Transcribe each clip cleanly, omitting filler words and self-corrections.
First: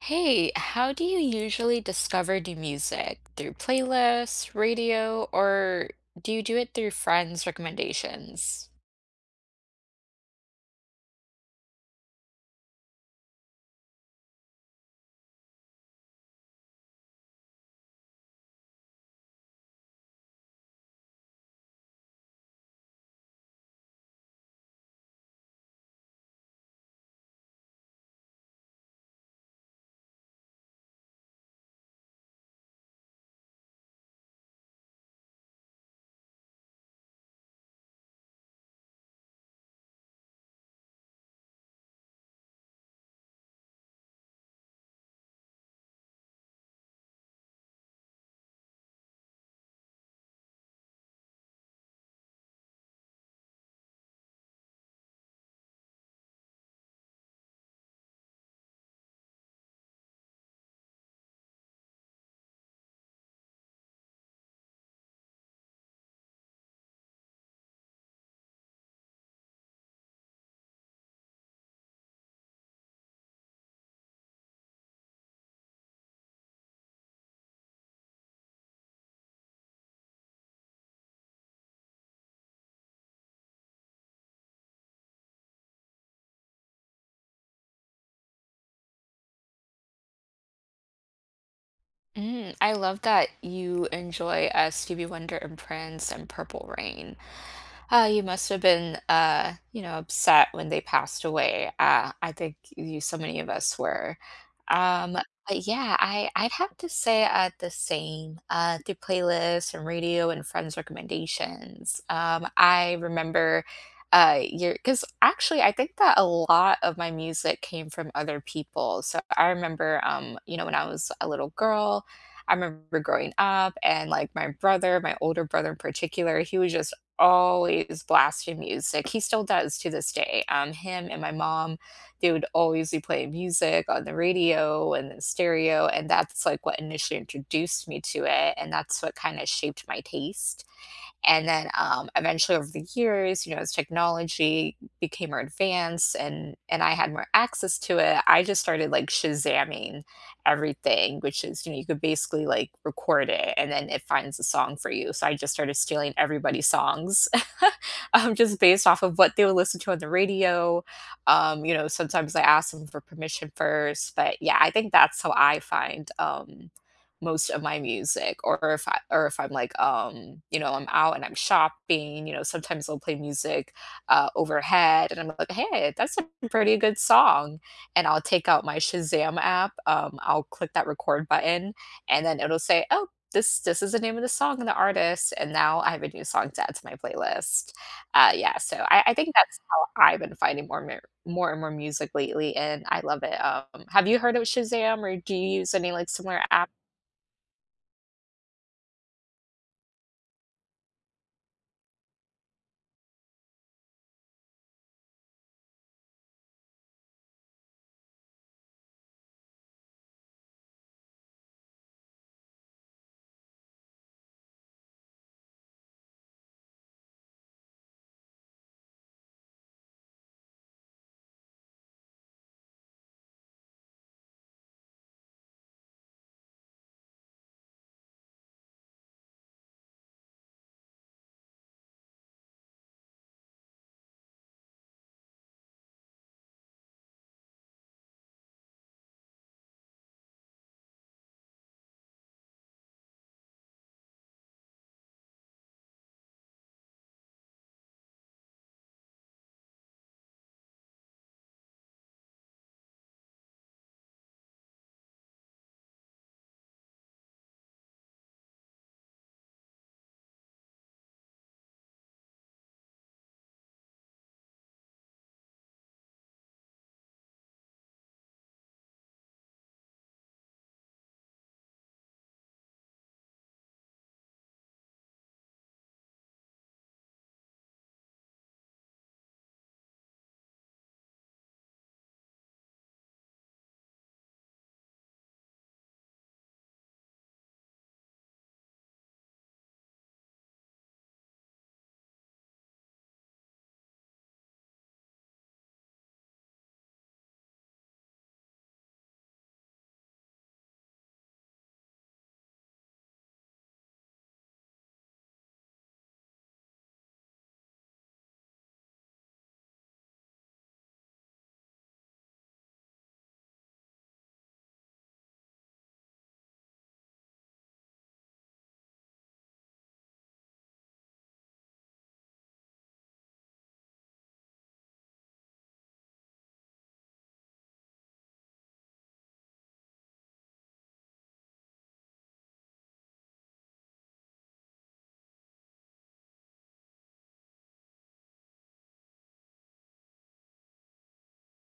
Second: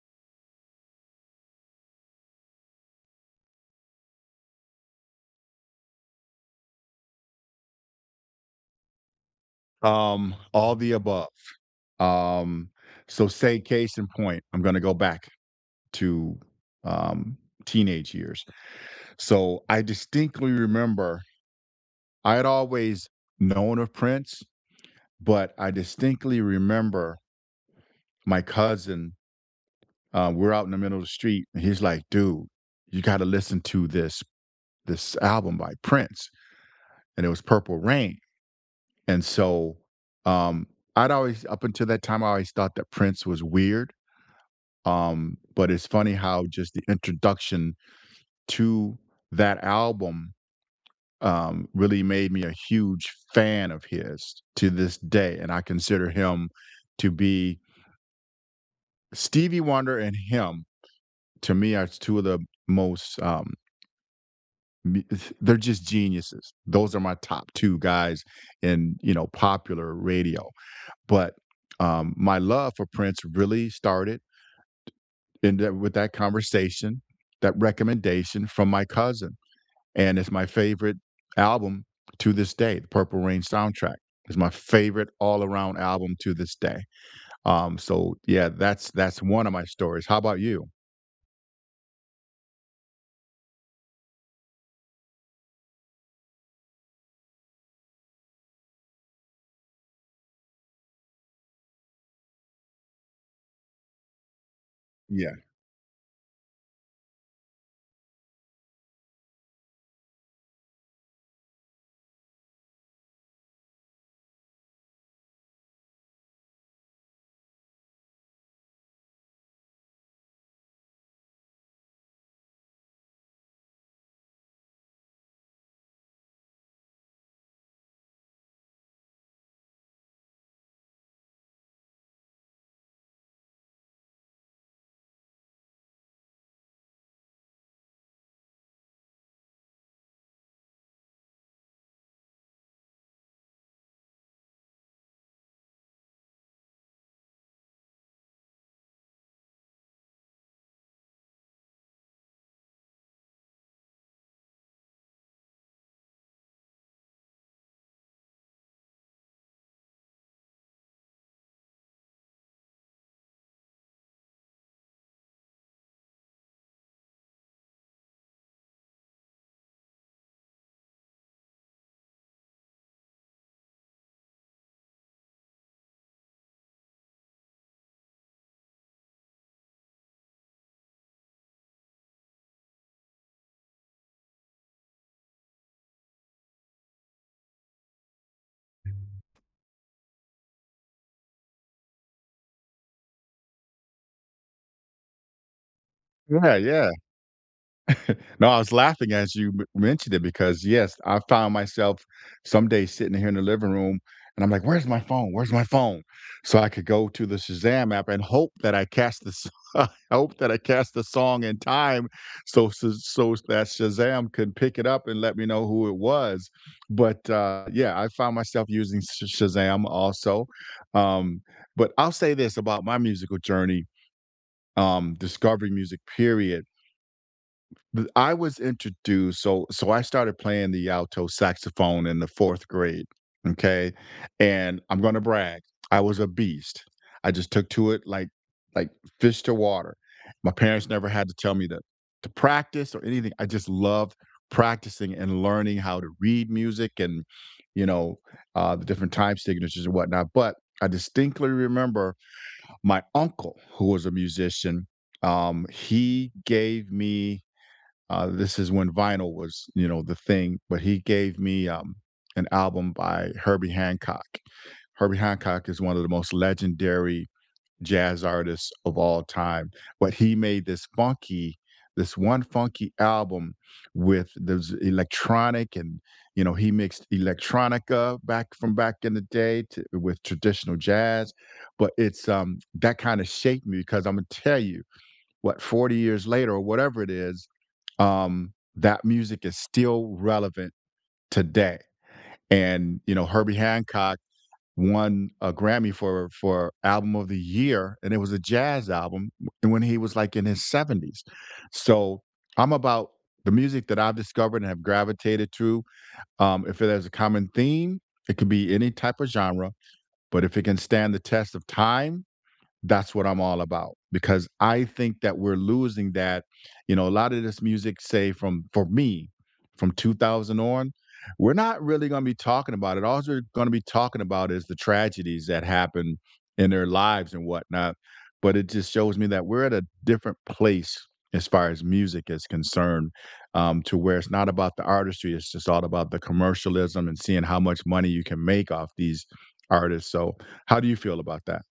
Hey, how do you usually discover new music? Through playlists, radio, or do you do it through friends' recommendations? All the above. Um, so say case in point, I'm gonna go back to, um, teenage years. So I distinctly remember I had always known of Prince, but I distinctly remember my cousin, we're out in the middle of the street, and he's like, "Dude, you gotta listen to this album by Prince," and it was Purple Rain. And so, um, I'd always up until that time, I always thought that Prince was weird. But it's funny how just the introduction to that album, really made me a huge fan of his to this day, and I consider him to be Stevie Wonder and him, to me, are 2 of the most, me they're just geniuses. Those are my top 2 guys in popular radio. But my love for Prince really started in that with that conversation, that recommendation from my cousin. And it's my favorite album to this day. The Purple Rain soundtrack is my favorite all around album to this day. So yeah, that's one of my stories. How about you? Mm, I love that you enjoy Stevie Wonder and Prince and Purple Rain. You must have been, upset when they passed away. I think so many of us were. Um, Yeah. but yeah, I'd have to say the same through playlists and radio and friends' recommendations. I remember because actually, I think that a lot of my music came from other people. So I remember, when I was a little girl. I remember growing up and like my brother, my older brother in particular, he was just always blasting music. He still does to this day. Him and my mom, they would always be playing music on the radio and the stereo. And that's like what initially introduced me to it. And that's what kind of shaped my taste. And then, eventually over the years, you know, as technology became more advanced and I had more access to it, I just started like Shazamming everything, which is, you know, you could basically like record it and then it finds a song for you. So I just started stealing everybody's songs, just based off of what they would listen to on the radio. You know, sometimes I ask them for permission first, but yeah, I think that's how I find most of my music, or if I'm like, I'm out and I'm shopping, you know, sometimes they'll play music overhead and I'm like, hey, that's a pretty good song. And I'll take out my Shazam app, I'll click that record button and then it'll say, oh, this is the name of the song and the artist. And now I have a new song to add to my playlist. Yeah, so I think that's how I've been finding more and more music lately, and I love it. Have you heard of Shazam or do you use any like similar Yeah, apps? yeah. No, I was laughing as you mentioned it because yes, I found myself some days sitting here in the living room and I'm like, where's my phone? Where's my phone? So I could go to the Shazam app and hope that I catch I hope that I catch the song in time so that Shazam could pick it up and let me know who it was. But yeah, I found myself using Shazam also. Um but I'll say this about my musical journey, discovering music period. Th I was introduced so I started playing the alto saxophone in the 4th grade. Okay. And I'm gonna brag, I was a beast. I just took to it like like fish to water. My parents never had to tell me to practice or anything. I just loved practicing and learning how to read music and, you know, the different time signatures and whatnot, but I distinctly remember my uncle, who was a musician. He gave me this is when vinyl was, you know, the thing, but he gave me an album by Herbie Hancock. Herbie Hancock is one of the most legendary jazz artists of all time, but he made this funky, this one funky album with this electronic, and you know he mixed electronica back from back in the day to, with traditional jazz, but it's that kind of shaped me because I'm gonna tell you what 40 years later or whatever it is, that music is still relevant today. And you know, Herbie Hancock won a Grammy for album of the year, and it was a jazz album when he was like in his seventies. So I'm about the music that I've discovered and have gravitated to. If it has a common theme, it could be any type of genre, but if it can stand the test of time, that's what I'm all about because I think that we're losing that. You know, a lot of this music, say from for me, from 2000 on, we're not really going to be talking about it. All we're going to be talking about is the tragedies that happen in their lives and whatnot. But it just shows me that we're at a different place as far as music is concerned, to where it's not about the artistry. It's just all about the commercialism and seeing how much money you can make off these artists. So how do you feel about that?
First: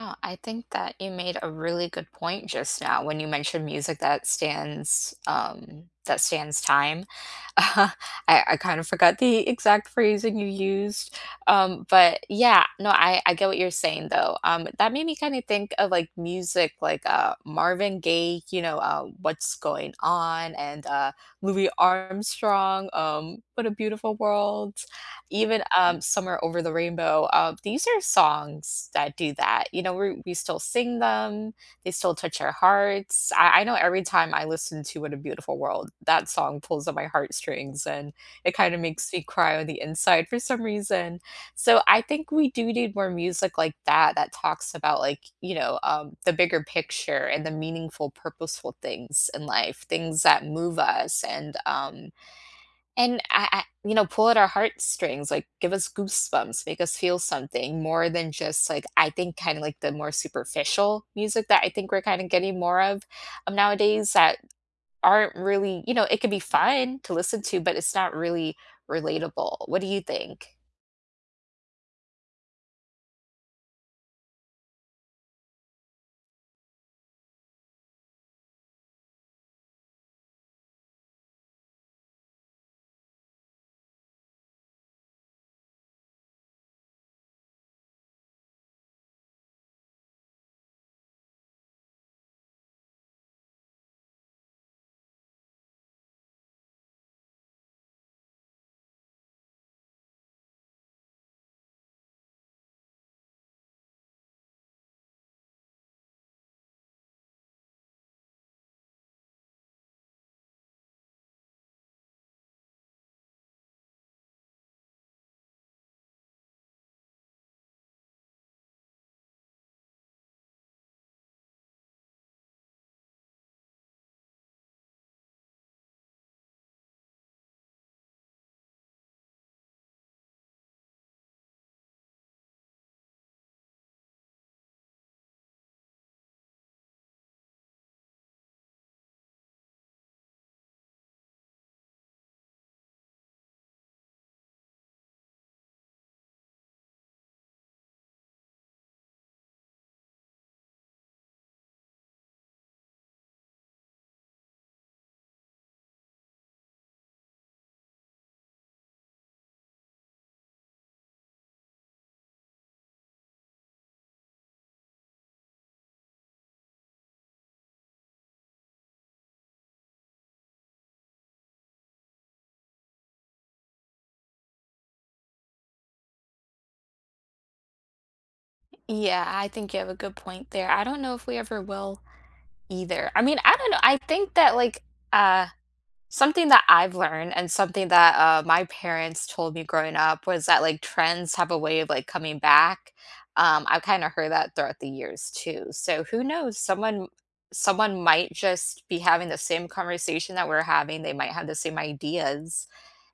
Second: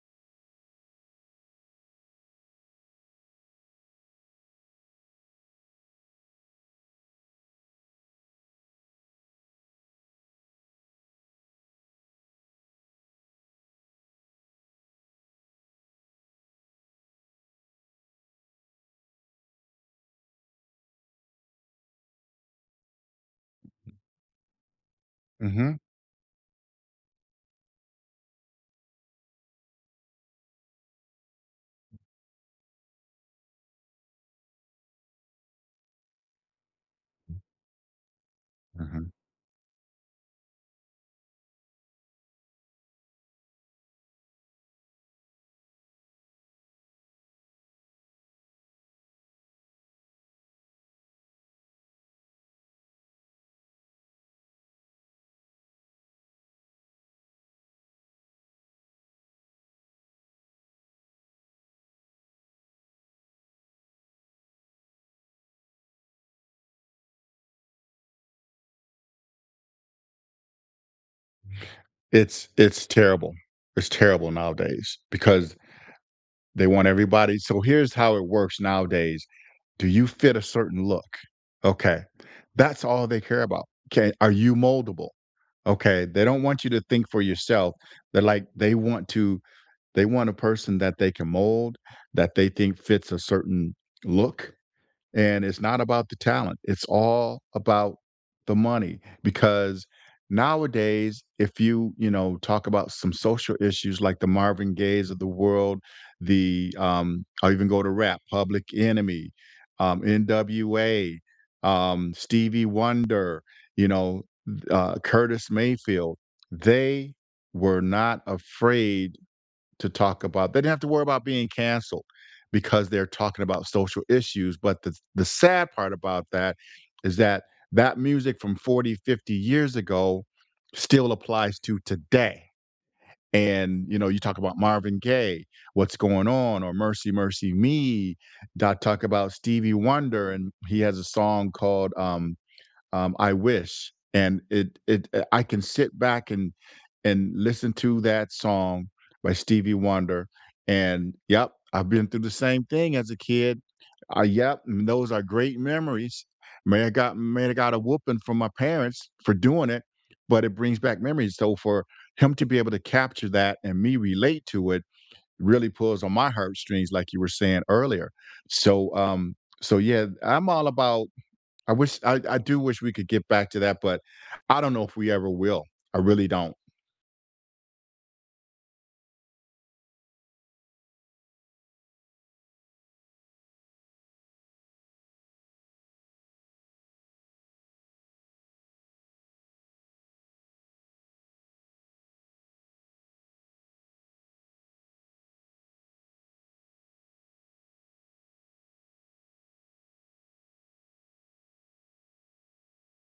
Oh, I think that you made a really good point just now when you mentioned music that stands time. I, I kind of forgot the exact phrasing you used, but yeah, no, I get what you're saying though. That made me kind of think of like music, like Marvin Gaye, you know, "What's Going On," and Louis Armstrong, "What a Beautiful World." Even, Mhm, "Somewhere Over the Rainbow," these are songs that do that, you know, we still sing them, they still touch our hearts. I know every time I listen to "What a Beautiful World," that song pulls at my heartstrings, and it kinda mhm. makes me cry on the inside for some reason. So, I think we do need more music like that, that talks about, like, the bigger picture and the meaningful, purposeful things in life, things that move us, and I you know, pull at our heartstrings, like give us goosebumps, make us feel something more than just like I think kind of like the more superficial music that I think we're kind of getting more of nowadays that aren't really, you know, it could be fun to listen to, but it's not really relatable. What do you think? It's terrible. It's terrible nowadays because they want everybody, so here's how it works nowadays. Do you fit a certain look? Okay. That's all they care about. Okay, are you moldable? Okay, they don't want you to think for yourself. They're like they want to. They want a person that they can mold, that they think fits a certain look, and it's not about the talent. It's all about the money because nowadays if you, you know, talk about some social issues like the Marvin Gayes of the world, the, I'll even go to rap, Public Enemy, NWA, Stevie Wonder, you know, Curtis Mayfield, they were not afraid to talk about. They didn't have to worry about being canceled because they're talking about social issues. But the sad part about that is that music from 40, 50 years ago still applies to today. And, you know, you talk about Marvin Gaye, What's Going On, or Mercy, Mercy Me. Dot talk about Stevie Wonder, and he has a song called I wish, and it I can sit back and listen to that song by Stevie Wonder, and yep, I've been through the same thing as a kid. Yep, and those are great memories. May I got a whooping from my parents for doing it, but it brings back memories. So for him to be able to capture that and me relate to it really pulls on my heartstrings, like you were saying earlier. So um, so yeah, I'm all about I wish I do wish we could get back to that, but I don't know if we ever will. I really don't. Yeah, I think you have a good point there. I don't know if we ever will either. I mean, I don't know. I think that like uh something that I've learned and something that my parents told me growing up was that like trends have a way of like coming back. I've kind of heard that throughout the years too. So who knows? Someone might just be having the same conversation that we're having. They might have the same ideas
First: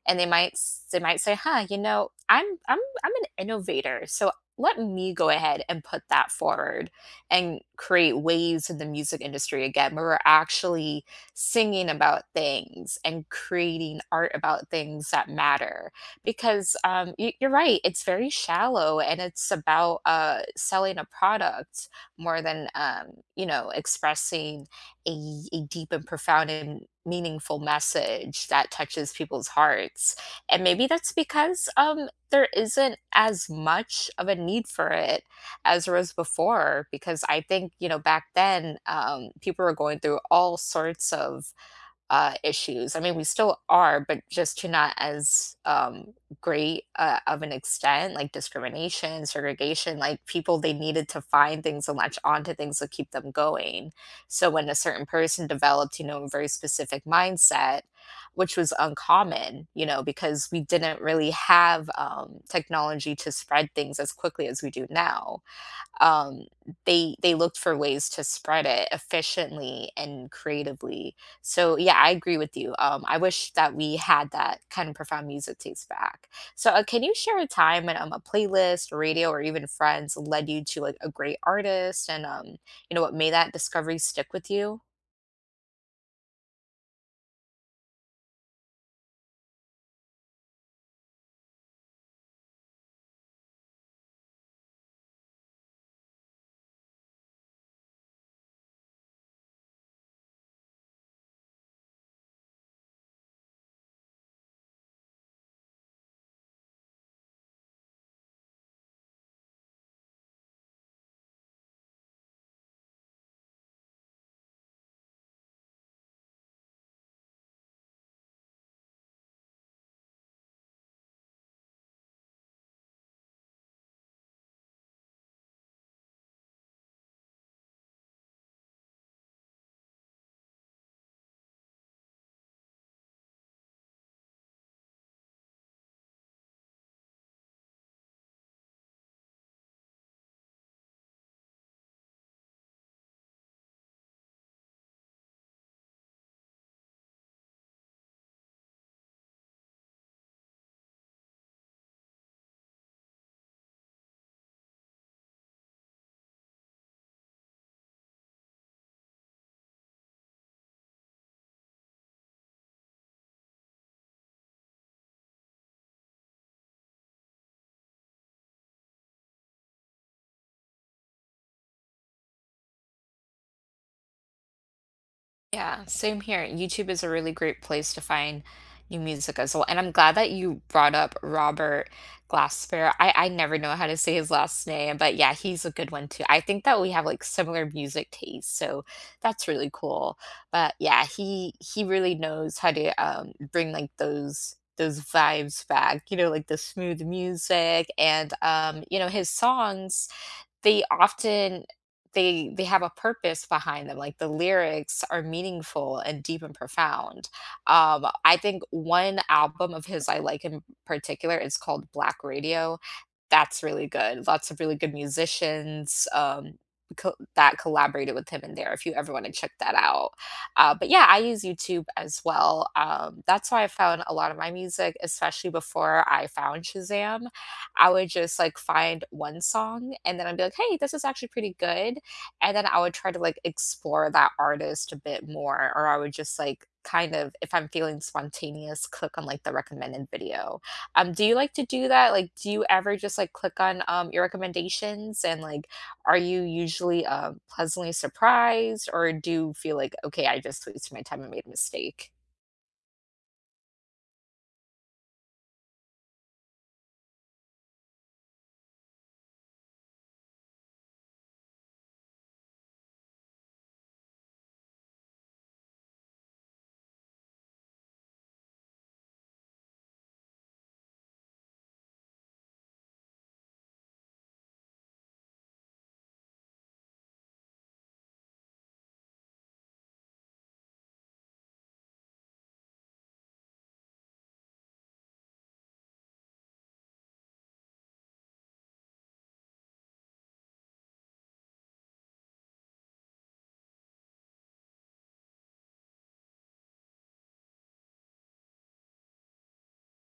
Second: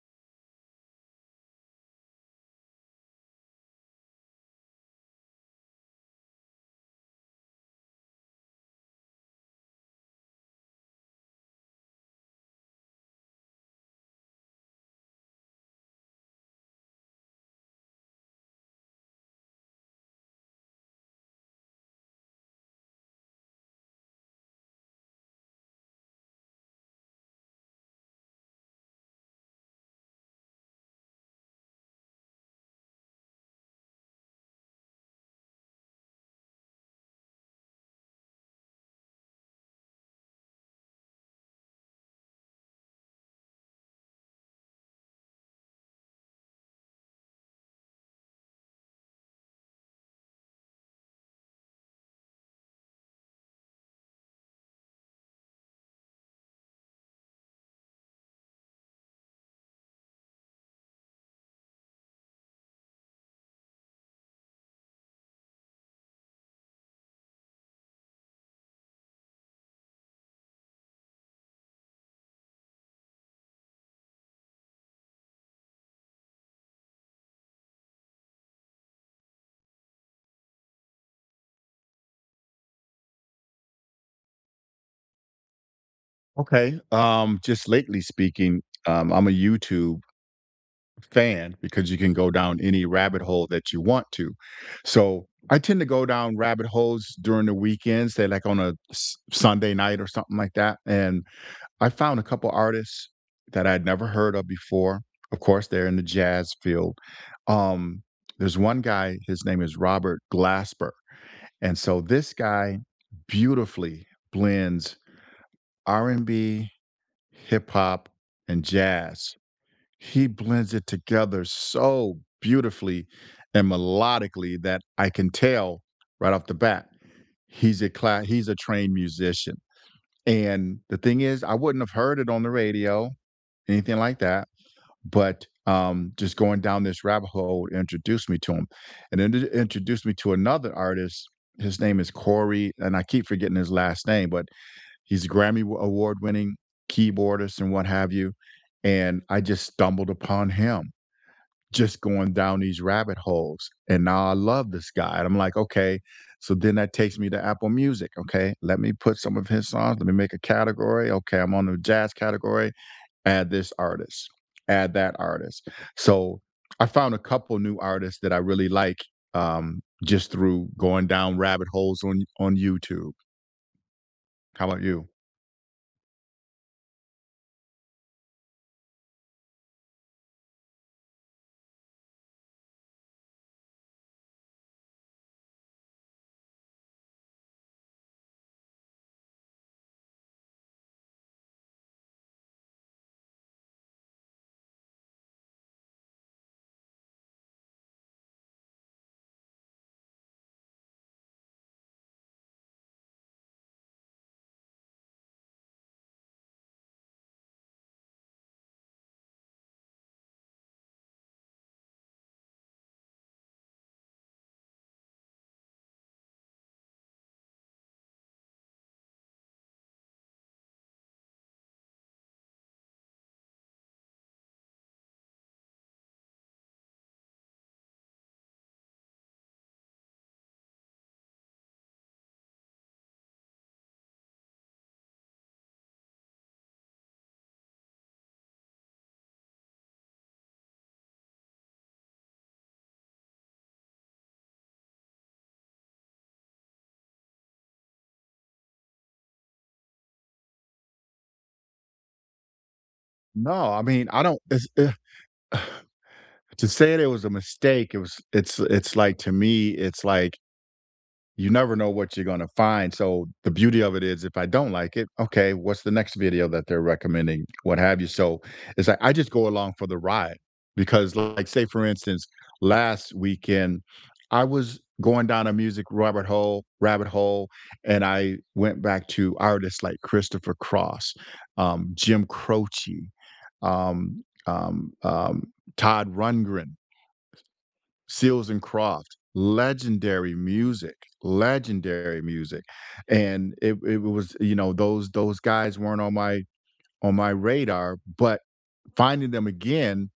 and they might say huh, you know, I'm an innovator, so let me go ahead and put that forward and create waves in the music industry again where we're actually singing about things and creating art about things that matter because you're right, it's very shallow and it's about selling a product more than you know, expressing a deep and profound and meaningful message that touches people's hearts. And maybe that's because, there isn't as much of a need for it as there was before, because I think, you know, back then, people were going through all sorts of issues. I mean, we still are, but just to not as great of an extent, like discrimination, segregation, like people, they needed to find things and latch onto things to keep them going. So when a certain person developed, you know, a very specific mindset, which was uncommon, you know, because we didn't really have technology to spread things as quickly as we do now, um, they looked for ways to spread it efficiently and creatively. So yeah, I agree with you. I wish that we had that kind of profound music taste back. So can you share a time when a playlist, radio, or even friends led you to like a great artist, and you know, what made that discovery stick with you? Okay. Just lately speaking, I'm a YouTube fan because you can go down any rabbit hole that you want to. So I tend to go down rabbit holes during the weekends, say like on a Sunday night or something like that. And I found a couple artists that I'd never heard of before. Of course, they're in the jazz field. Um, there's one guy, his name is Robert Glasper. And so this guy beautifully blends R&B, hip hop, and jazz. He blends it together so beautifully and melodically that I can tell right off the bat he's a trained musician. And the thing is, I wouldn't have heard it on the radio, anything like that, but just going down this rabbit hole introduced me to him, and then it introduced me to another artist. His name is Corey, and I keep forgetting his last name, but he's a Grammy award-winning keyboardist and what have you. And I just stumbled upon him, just going down these rabbit holes, and now I love this guy. And I'm like, okay, so then that takes me to Apple Music. Okay, let me put some of his songs. Let me make a category. Okay, I'm on the jazz category, add this artist, add that artist. So I found a couple new artists that I really like, just through going down rabbit holes on YouTube. How about you? Yeah, same here. YouTube is a really great place to find new music as well. And I'm glad that you brought up Robert Glasper. I never know how to say his last name, but yeah, he's a good one too. I think that we have like similar music tastes, so that's really cool. But yeah, he really knows how to bring like those vibes back, you know, like the smooth music and you know, his songs they often they they have a purpose behind them, like, the lyrics are meaningful and deep and profound. I think one album of his I like in particular is called Black Radio. That's really good. Lots of really good musicians, co that collaborated with him in there, if you ever wanna check that out. But yeah, I use YouTube as well. That's how I found a lot of my music, especially before I found Shazam. I would just like find one song and then I'd be like, hey, this is actually pretty good. And then I would try to like explore that artist a bit more, or I would just like kind of, if I'm feeling spontaneous, click on like the recommended video. Do you like to do that? Like, do you ever just like click on your recommendations and like, are you usually pleasantly surprised or do you feel like, okay, I just wasted my time and made a mistake? No, I mean I don't. To say it, it was a mistake. It was. It's. It's like to me, it's like you never know what you're going to find. So the beauty of it is if I don't like it, okay, what's the next video that they're recommending, what have you. So it's like I just go along for the ride because like say for instance, last weekend I was going down a music rabbit hole, and I went back to artists like Christopher Cross, Jim Croce, Todd Rundgren, Seals and Croft, legendary music, legendary music. And it was, you know, those guys weren't on my radar, but finding them again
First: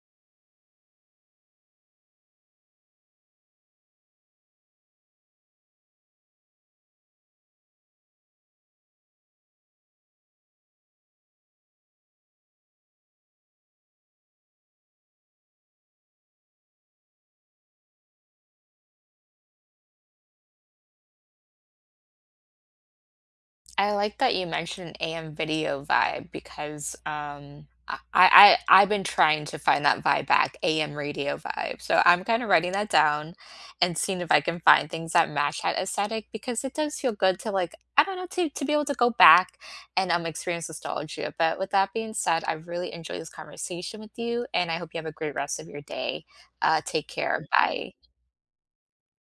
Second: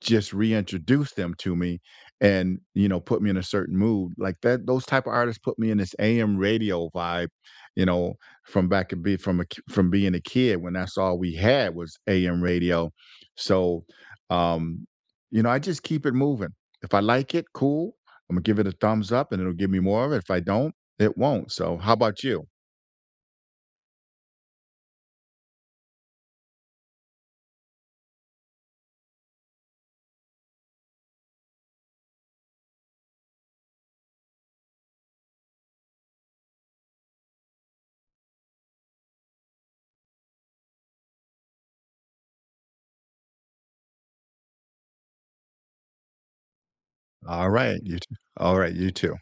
just reintroduced them to me, and you know put me in a certain mood like that. Those type of artists put me in this AM radio vibe, you know, from back and be from a, from being a kid when that's all we had was AM radio. So um you know I just keep it moving. If I like it, cool, I'm gonna give it a thumbs up and it'll give me more of it. If I don't, it won't. So how about you? I like that you mentioned AM video vibe because I've been trying to find that vibe back, AM radio vibe. So I'm kind of writing that down and seeing if I can find things that match that aesthetic because it does feel good to like, I don't know, to be able to go back and experience nostalgia. But with that being said, I really enjoyed this conversation with you and I hope you have a great rest of your day. Take care. All right, Bye. you too. All right, you too.